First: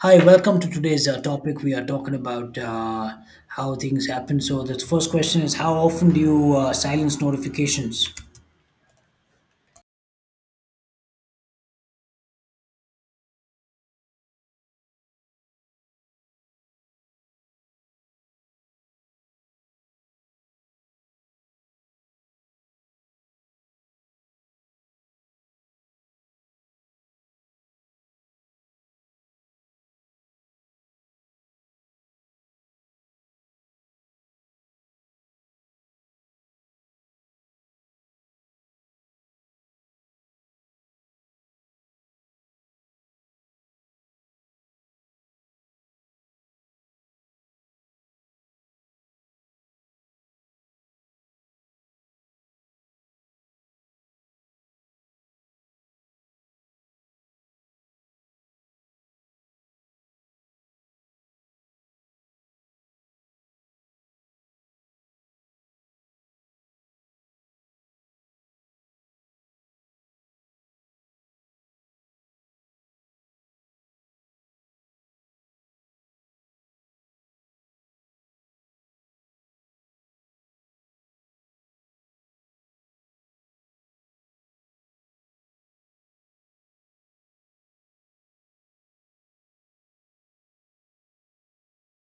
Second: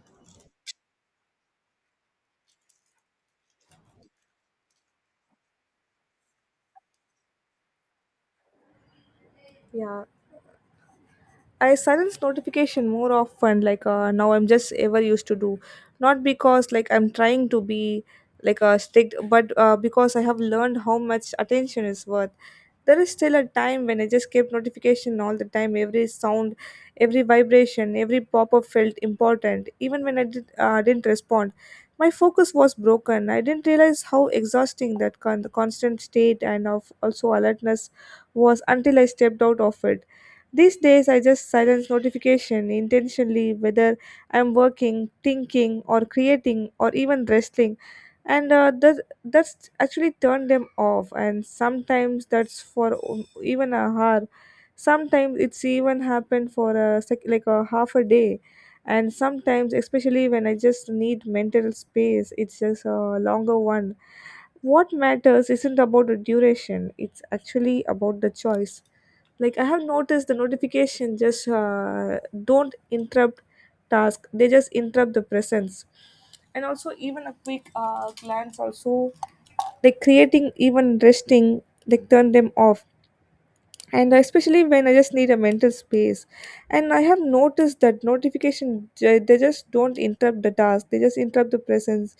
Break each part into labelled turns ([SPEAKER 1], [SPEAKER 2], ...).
[SPEAKER 1] Hi, welcome to today's topic. We are talking about how things happen. So, the first question is, how often do you silence notifications?
[SPEAKER 2] Yeah, I silence notification more often. Now, I'm just ever used to do, not because like I'm trying to be like a strict, but because I have learned how much attention is worth. There is still a time when I just kept notification all the time. Every sound, every vibration, every pop up felt important. Even when I didn't respond, my focus was broken. I didn't realize how exhausting that the constant state and of also alertness was until I stepped out of it. These days, I just silence notification intentionally, whether I'm working, thinking, or creating, or even resting, and that's actually turned them off. And sometimes that's for even a hour. Sometimes it's even happened for a like a half a day, and sometimes, especially when I just need mental space, it's just a longer one. What matters isn't about the duration; it's actually about the choice. Like I have noticed the notification just don't interrupt task, they just interrupt the presence. And also even a quick glance also, like creating, even resting, like turn them off. And especially when I just need a mental space, and I have noticed that notification they just don't interrupt the task, they just interrupt the presence.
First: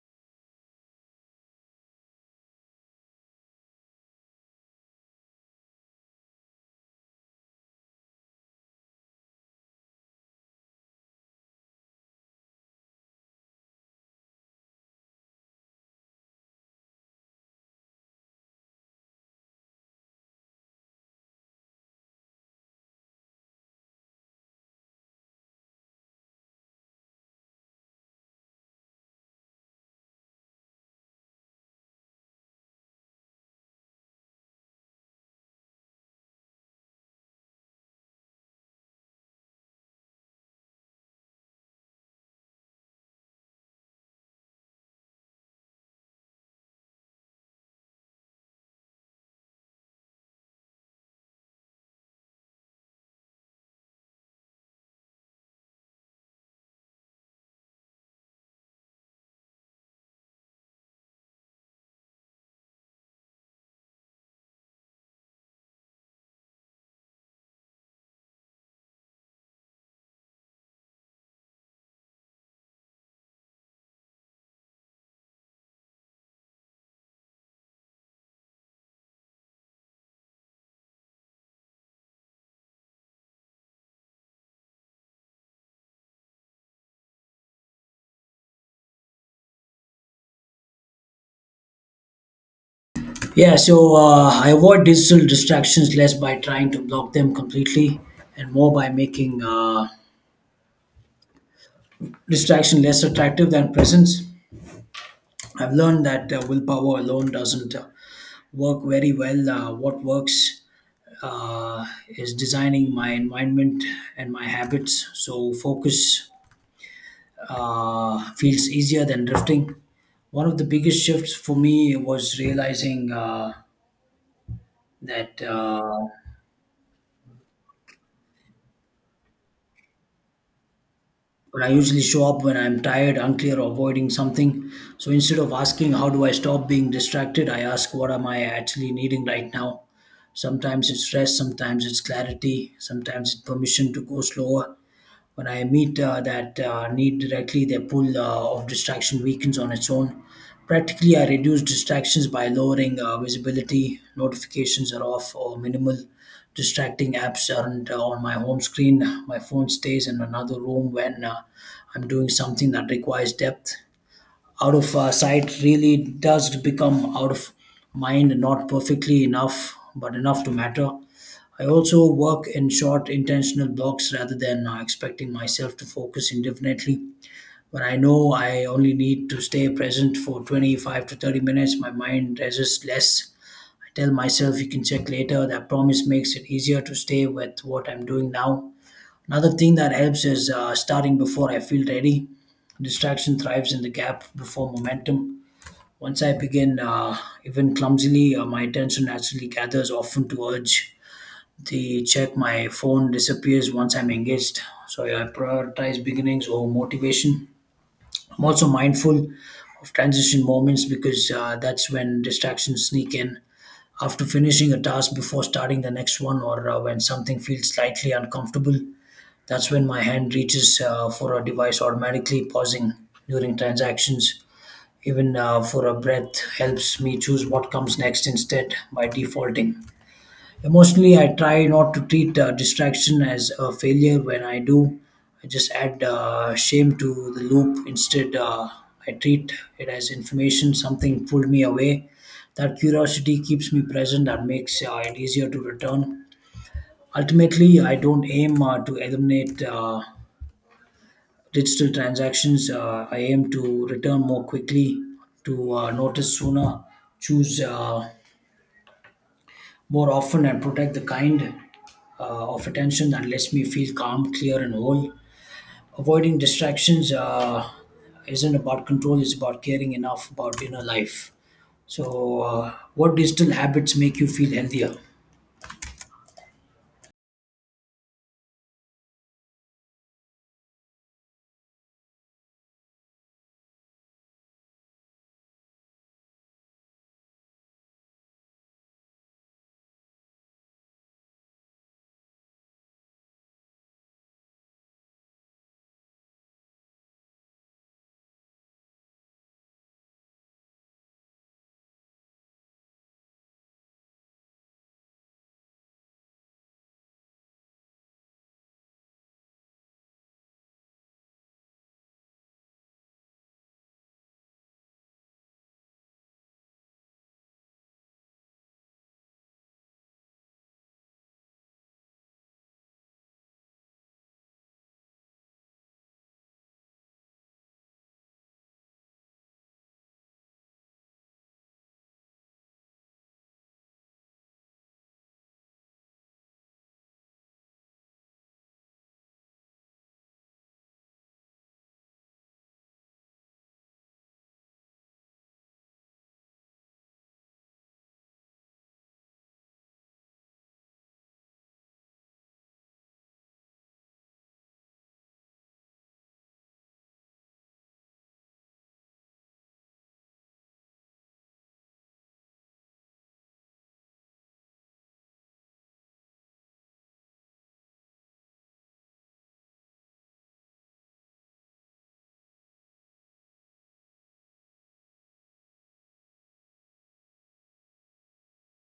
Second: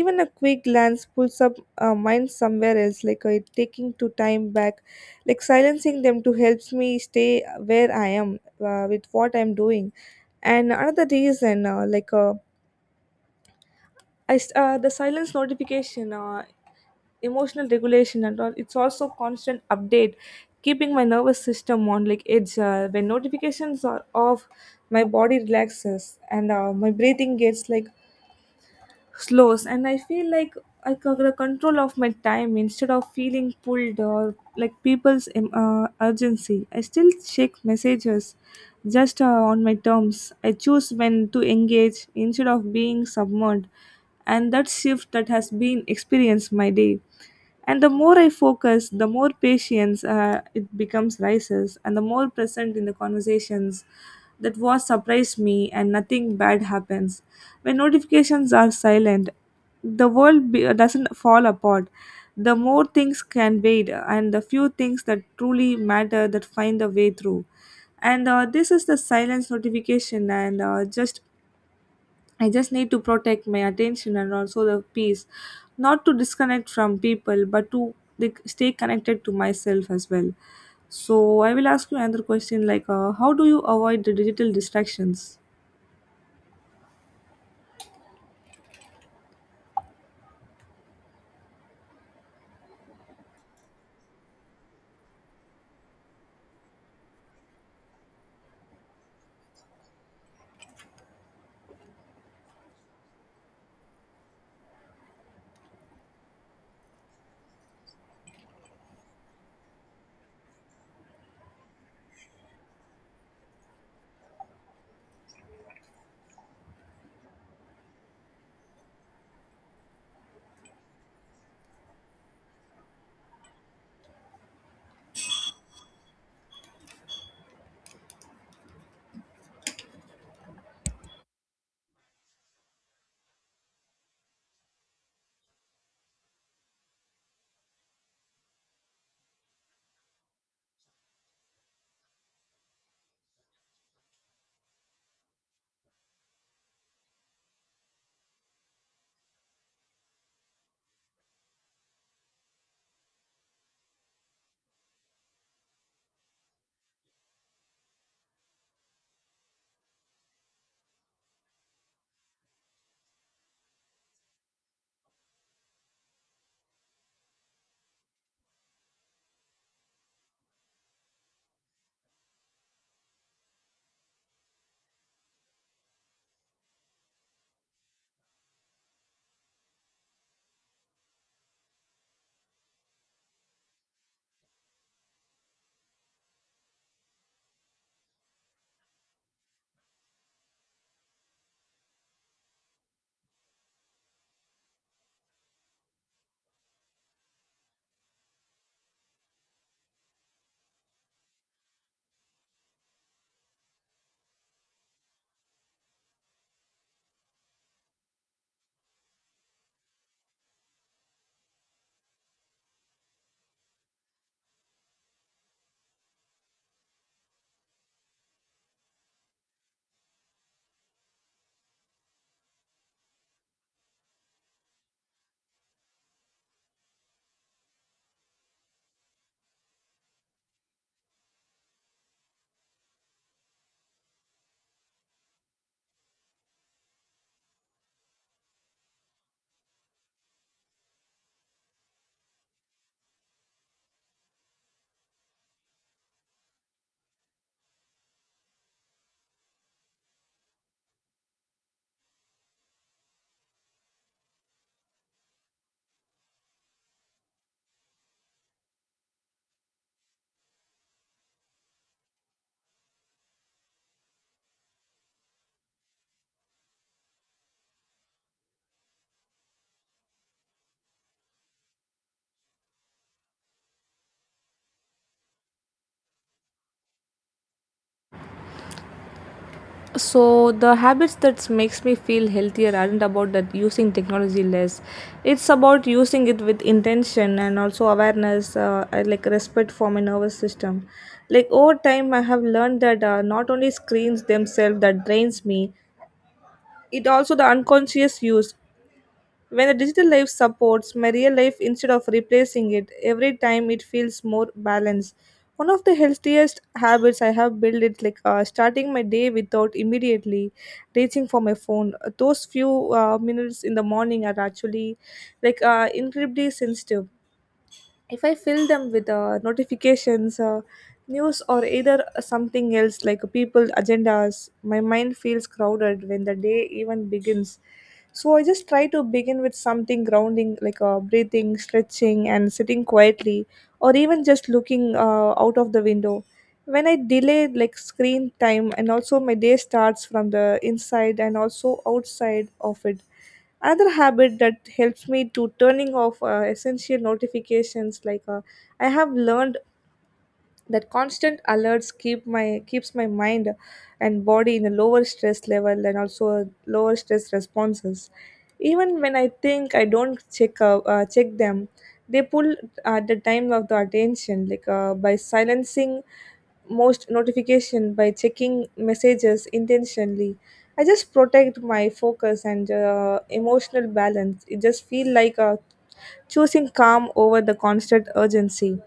[SPEAKER 2] Even a quick glance pulls up mind somewhere else, like taking to time back, like silencing them to helps me stay where I am with what I'm doing. And another reason the silence notification emotional regulation and all, it's also constant update keeping my nervous system on like edge. When notifications are off, my body relaxes and my breathing gets like slows, and I feel like I got the control of my time instead of feeling pulled or like people's urgency. I still check messages just on my terms. I choose when to engage instead of being submerged, and that shift that has been experienced my day. And the more I focus, the more patience it becomes rises, and the more present in the conversations. That was surprised me, and nothing bad happens. When notifications are silent, the world doesn't fall apart. The more things can wait, and the few things that truly matter that find a way through. And This is the silence notification, and just I just need to protect my attention and also the peace, not to disconnect from people, but to like, stay connected to myself as well. So I will ask you another question like, how do you avoid the digital distractions?
[SPEAKER 1] Yeah, so I avoid digital distractions less by trying to block them completely and more by making distraction less attractive than presence. I've learned that willpower alone doesn't work very well. What works uh, is designing my environment and my habits. So, focus feels easier than drifting. One of the biggest shifts for me was realizing that when I usually show up, when I'm tired, unclear, or avoiding something. So instead of asking, how do I stop being distracted, I ask, what am I actually needing right now? Sometimes it's rest, sometimes it's clarity, sometimes it's permission to go slower. When I meet that need directly, the pull of distraction weakens on its own. Practically, I reduce distractions by lowering visibility. Notifications are off or minimal. Distracting apps aren't on my home screen. My phone stays in another room when I'm doing something that requires depth. Out of sight really does become out of mind, not perfectly enough, but enough to matter. I also work in short, intentional blocks rather than expecting myself to focus indefinitely. When I know I only need to stay present for 25 to 30 minutes, my mind resists less. I tell myself you can check later. That promise makes it easier to stay with what I'm doing now. Another thing that helps is starting before I feel ready. Distraction thrives in the gap before momentum. Once I begin, even clumsily, my attention naturally gathers. Often to urge, the check my phone disappears once I'm engaged. So yeah, I prioritize beginnings over motivation. I'm also mindful of transition moments, because that's when distractions sneak in, after finishing a task before starting the next one, or when something feels slightly uncomfortable. That's when my hand reaches for a device automatically. Pausing during transactions even for a breath helps me choose what comes next instead by defaulting. Emotionally, I try not to treat distraction as a failure. When I do, I just add shame to the loop. Instead, I treat it as information, something pulled me away. That curiosity keeps me present and makes it easier to return. Ultimately, I don't aim to eliminate digital transactions. I aim to return more quickly, to notice sooner, choose. More often, and protect the kind of attention that lets me feel calm, clear, and whole. Avoiding distractions isn't about control, it's about caring enough about inner life. So, what digital habits make you feel healthier?
[SPEAKER 2] So the habits that makes me feel healthier aren't about that using technology less. It's about using it with intention and also awareness, and, like respect for my nervous system. Like over time, I have learned that not only screens themselves that drains me, it also the unconscious use. When the digital life supports my real life instead of replacing it, every time it feels more balanced. One of the healthiest habits I have built is starting my day without immediately reaching for my phone. Those few minutes in the morning are actually like incredibly sensitive. If I fill them with notifications, news, or either something else like people agendas, my mind feels crowded when the day even begins. So I just try to begin with something grounding, like breathing, stretching, and sitting quietly, or even just looking out of the window. When I delay like screen time and also my day starts from the inside and also outside of it. Another habit that helps me to turning off essential notifications, like I have learned that constant alerts keep my mind and body in a lower stress level and also a lower stress responses. Even when I think I don't check them, they pull at the time of the attention, like by silencing most notification, by checking messages intentionally, I just protect my focus and emotional balance. It just feel like a choosing calm over the constant urgency.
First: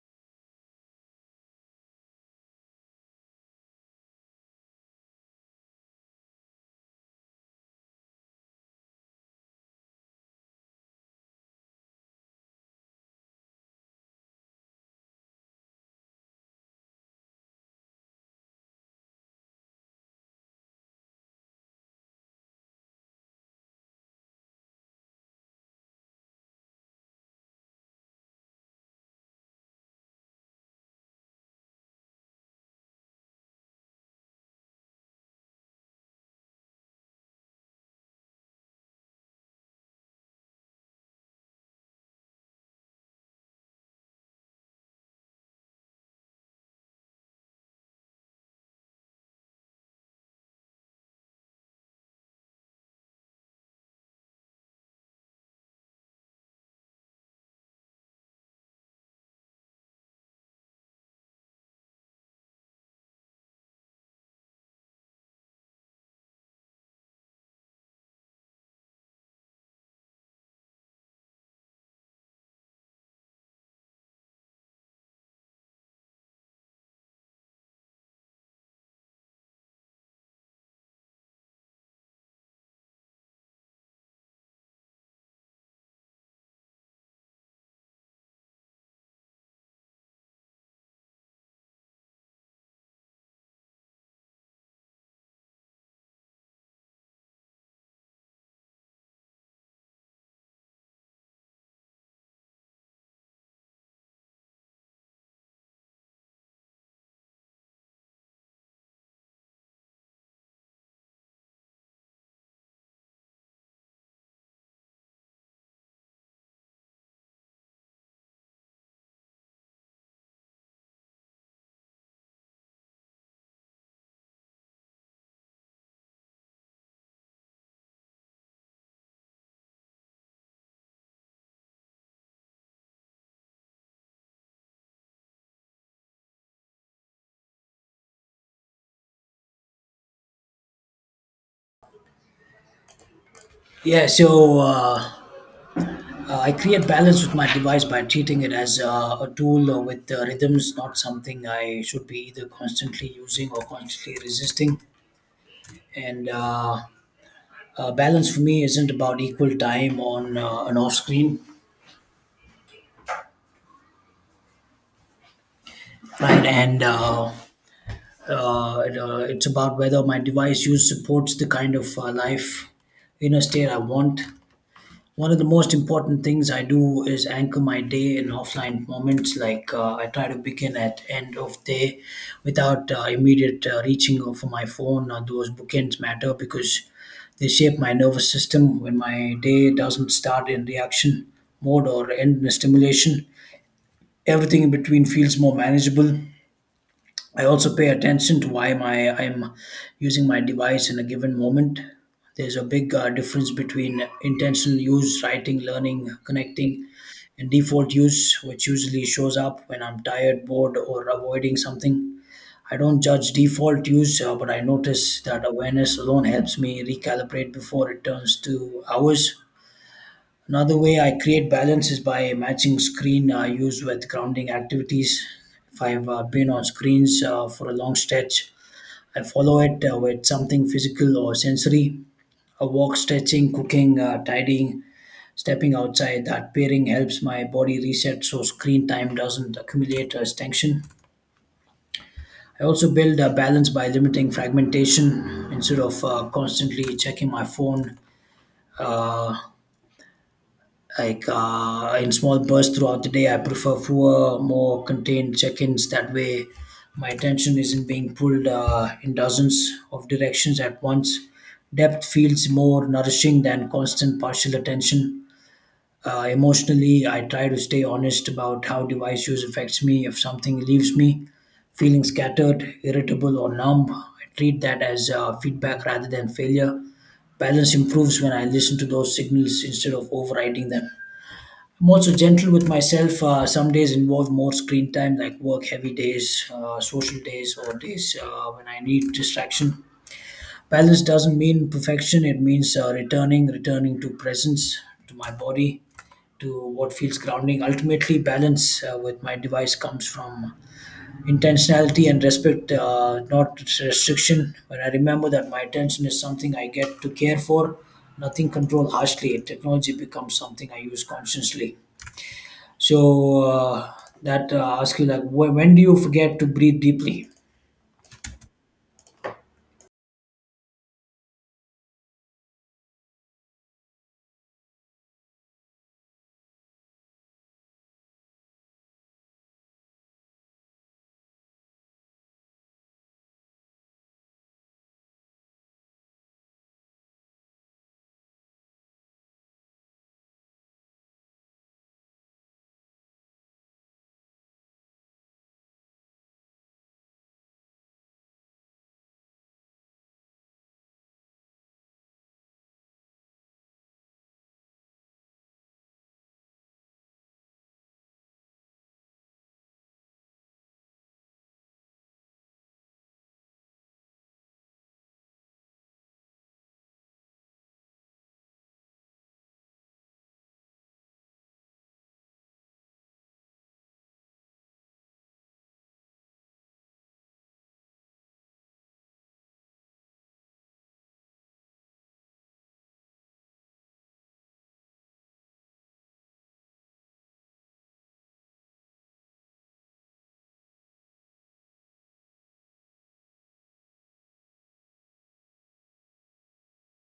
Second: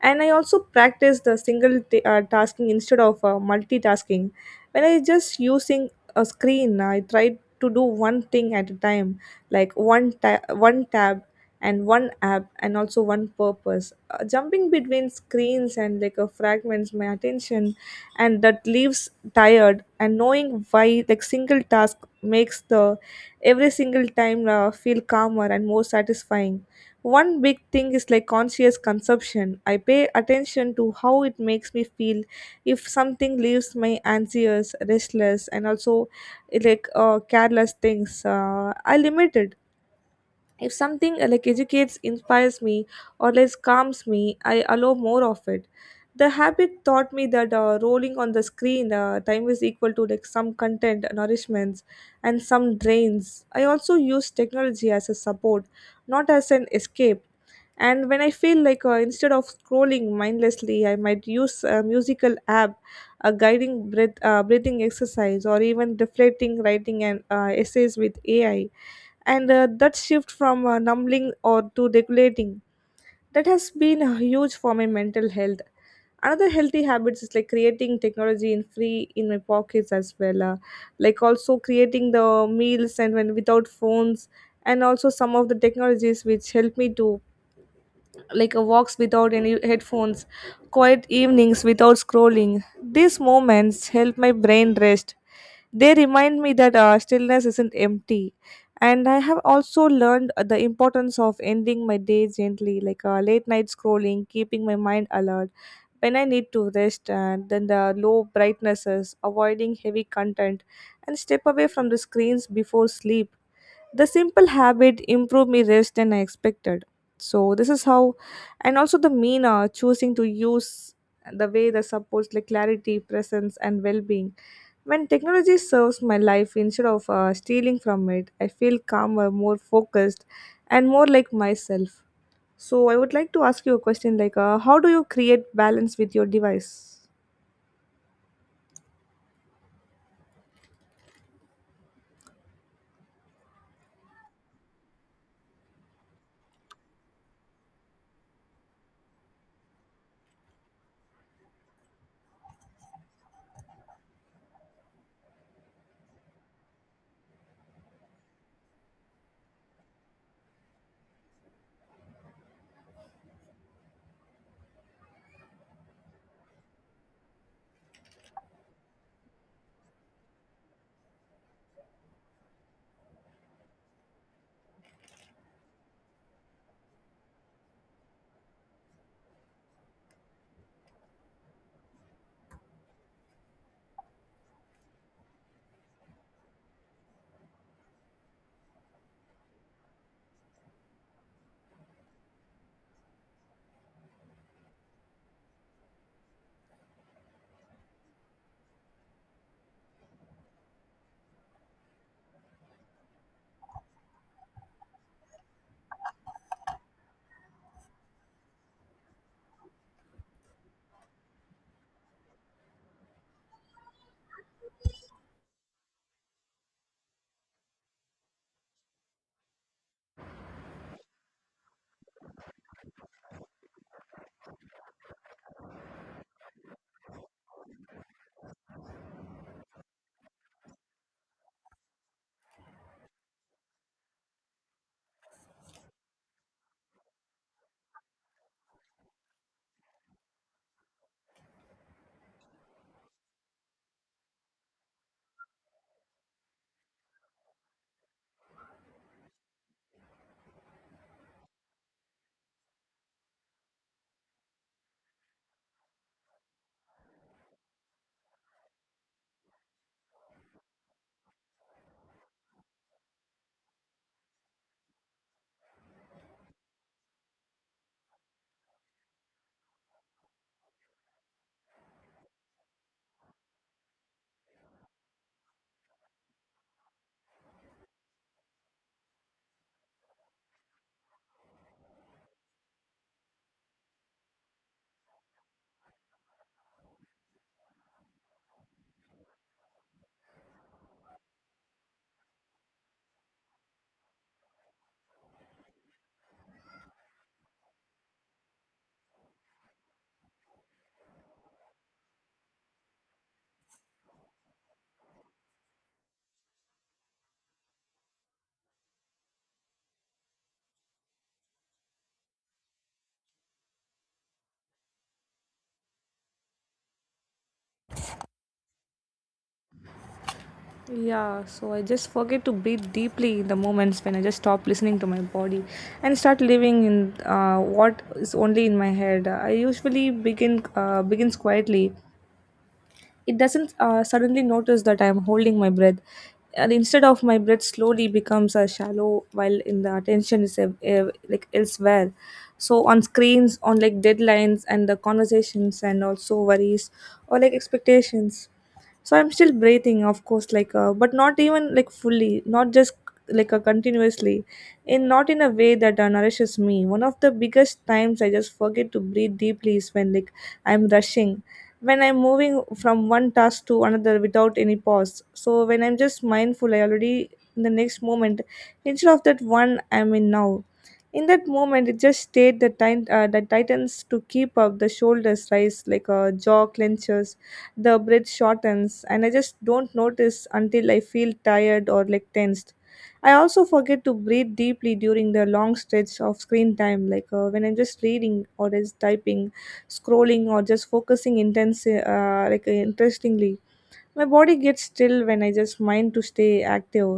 [SPEAKER 2] And I also practice the single tasking instead of multitasking. When I just using a screen, I try to do one thing at a time, like one tab and one app and also one purpose. Jumping between screens and like fragments my attention, and that leaves tired and knowing why, like single task makes the every single time feel calmer and more satisfying. One big thing is like conscious consumption. I pay attention to how it makes me feel. If something leaves me anxious, restless, and also it like careless things, I limit it. If something like educates, inspires me, or less calms me, I allow more of it. The habit taught me that rolling on the screen time is equal to like some content nourishments and some drains. I also use technology as a support, not as an escape. And when I feel like instead of scrolling mindlessly, I might use a musical app, a guiding breath, breathing exercise, or even reflecting writing and essays with AI. And That shift from numbing or to regulating, that has been huge for my mental health. Another healthy habits is like creating technology in free in my pockets as well, like also creating the meals and when without phones, and also some of the technologies which help me to like a walks without any headphones, quiet evenings without scrolling. These moments help my brain rest. They remind me that stillness isn't empty. And I have also learned the importance of ending my day gently, like late night scrolling, keeping my mind alert when I need to rest, and then the low brightnesses, avoiding heavy content, and step away from the screens before sleep. The simple habit improved my rest than I expected. So this is how, and also the meaner choosing to use the way that supports like clarity, presence, and well-being. When technology serves my life instead of stealing from it, I feel calmer, more focused, and more like myself. So I would like to ask you a question like, how do you create balance with your device?
[SPEAKER 1] Yeah, so I create balance with my device by treating it as a tool with rhythms, not something I should be either constantly using or constantly resisting. And balance for me isn't about equal time on and off screen, right? It's about whether my device use supports the kind of life inner state I want. One of the most important things I do is anchor my day in offline moments. Like, I try to begin at end of day without immediate reaching for my phone. Those bookends matter because they shape my nervous system. When my day doesn't start in reaction mode or end in a stimulation, everything in between feels more manageable. I also pay attention to why my I'm using my device in a given moment. There's a big difference between intentional use, writing, learning, connecting, and default use, which usually shows up when I'm tired, bored, or avoiding something. I don't judge default use, but I notice that awareness alone helps me recalibrate before it turns to hours. Another way I create balance is by matching screen use with grounding activities. If I've been on screens for a long stretch, I follow it with something physical or sensory. A walk, stretching, cooking, tidying, stepping outside. That pairing helps my body reset, so screen time doesn't accumulate as tension. I also build a balance by limiting fragmentation. Instead of constantly checking my phone. Uh, in small bursts throughout the day, I prefer fewer, more contained check-ins. That way, my attention isn't being pulled in dozens of directions at once. Depth feels more nourishing than constant partial attention. Emotionally, I try to stay honest about how device use affects me. If something leaves me feeling scattered, irritable, or numb, I treat that as feedback rather than failure. Balance improves when I listen to those signals instead of overriding them. I'm also gentle with myself. Some days involve more screen time, like work heavy days, social days, or days when I need distraction. Balance doesn't mean perfection, it means returning to presence, to my body, to what feels grounding. Ultimately, balance with my device comes from intentionality and respect, not restriction. When I remember that my attention is something I get to care for, nothing controlled harshly, technology becomes something I use consciously. So that asks you, like, when do you forget to breathe deeply?
[SPEAKER 2] Yeah, so I just forget to breathe deeply in the moments when I just stop listening to my body and start living in what is only in my head. I usually begins quietly. It doesn't suddenly notice that I am holding my breath. And instead of my breath slowly becomes a shallow while in the attention is like elsewhere. So on screens, on like deadlines and the conversations and also worries or like expectations. So I'm still breathing of course, like but not even like fully, not just like a continuously, in not in a way that nourishes me. One of the biggest times I just forget to breathe deeply is when like I'm rushing, when I'm moving from one task to another without any pause. So when I'm just mindful, I already in the next moment instead of that one I'm in now. In that moment, it just stayed the time, the tightens to keep up, the shoulders rise, like a jaw clenches, the breath shortens, and I just don't notice until I feel tired or like tensed. I also forget to breathe deeply during the long stretch of screen time, like when I'm just reading or is typing, scrolling, or just focusing intense, interestingly, my body gets still when I just mind to stay active.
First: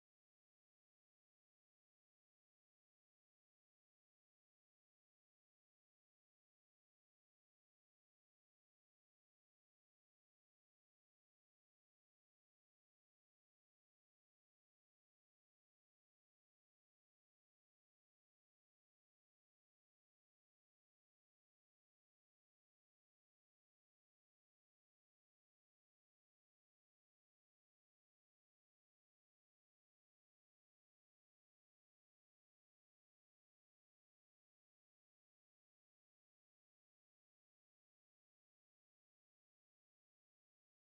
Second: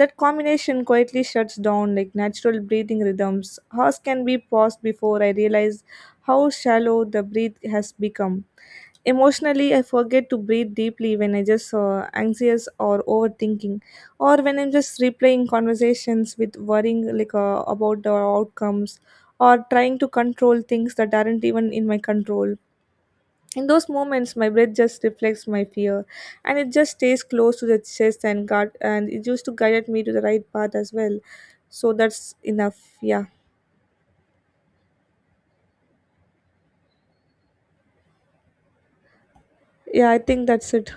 [SPEAKER 2] That combination quietly shuts down like natural breathing rhythms hers can be paused before I realize how shallow the breath has become. Emotionally, I forget to breathe deeply when I just anxious or overthinking, or when I'm just replaying conversations with worrying like about the outcomes, or trying to control things that aren't even in my control. In those moments, my breath just reflects my fear, and it just stays close to the chest and guard, and it used to guide me to the right path as well. So that's enough. Yeah, yeah, I think that's it.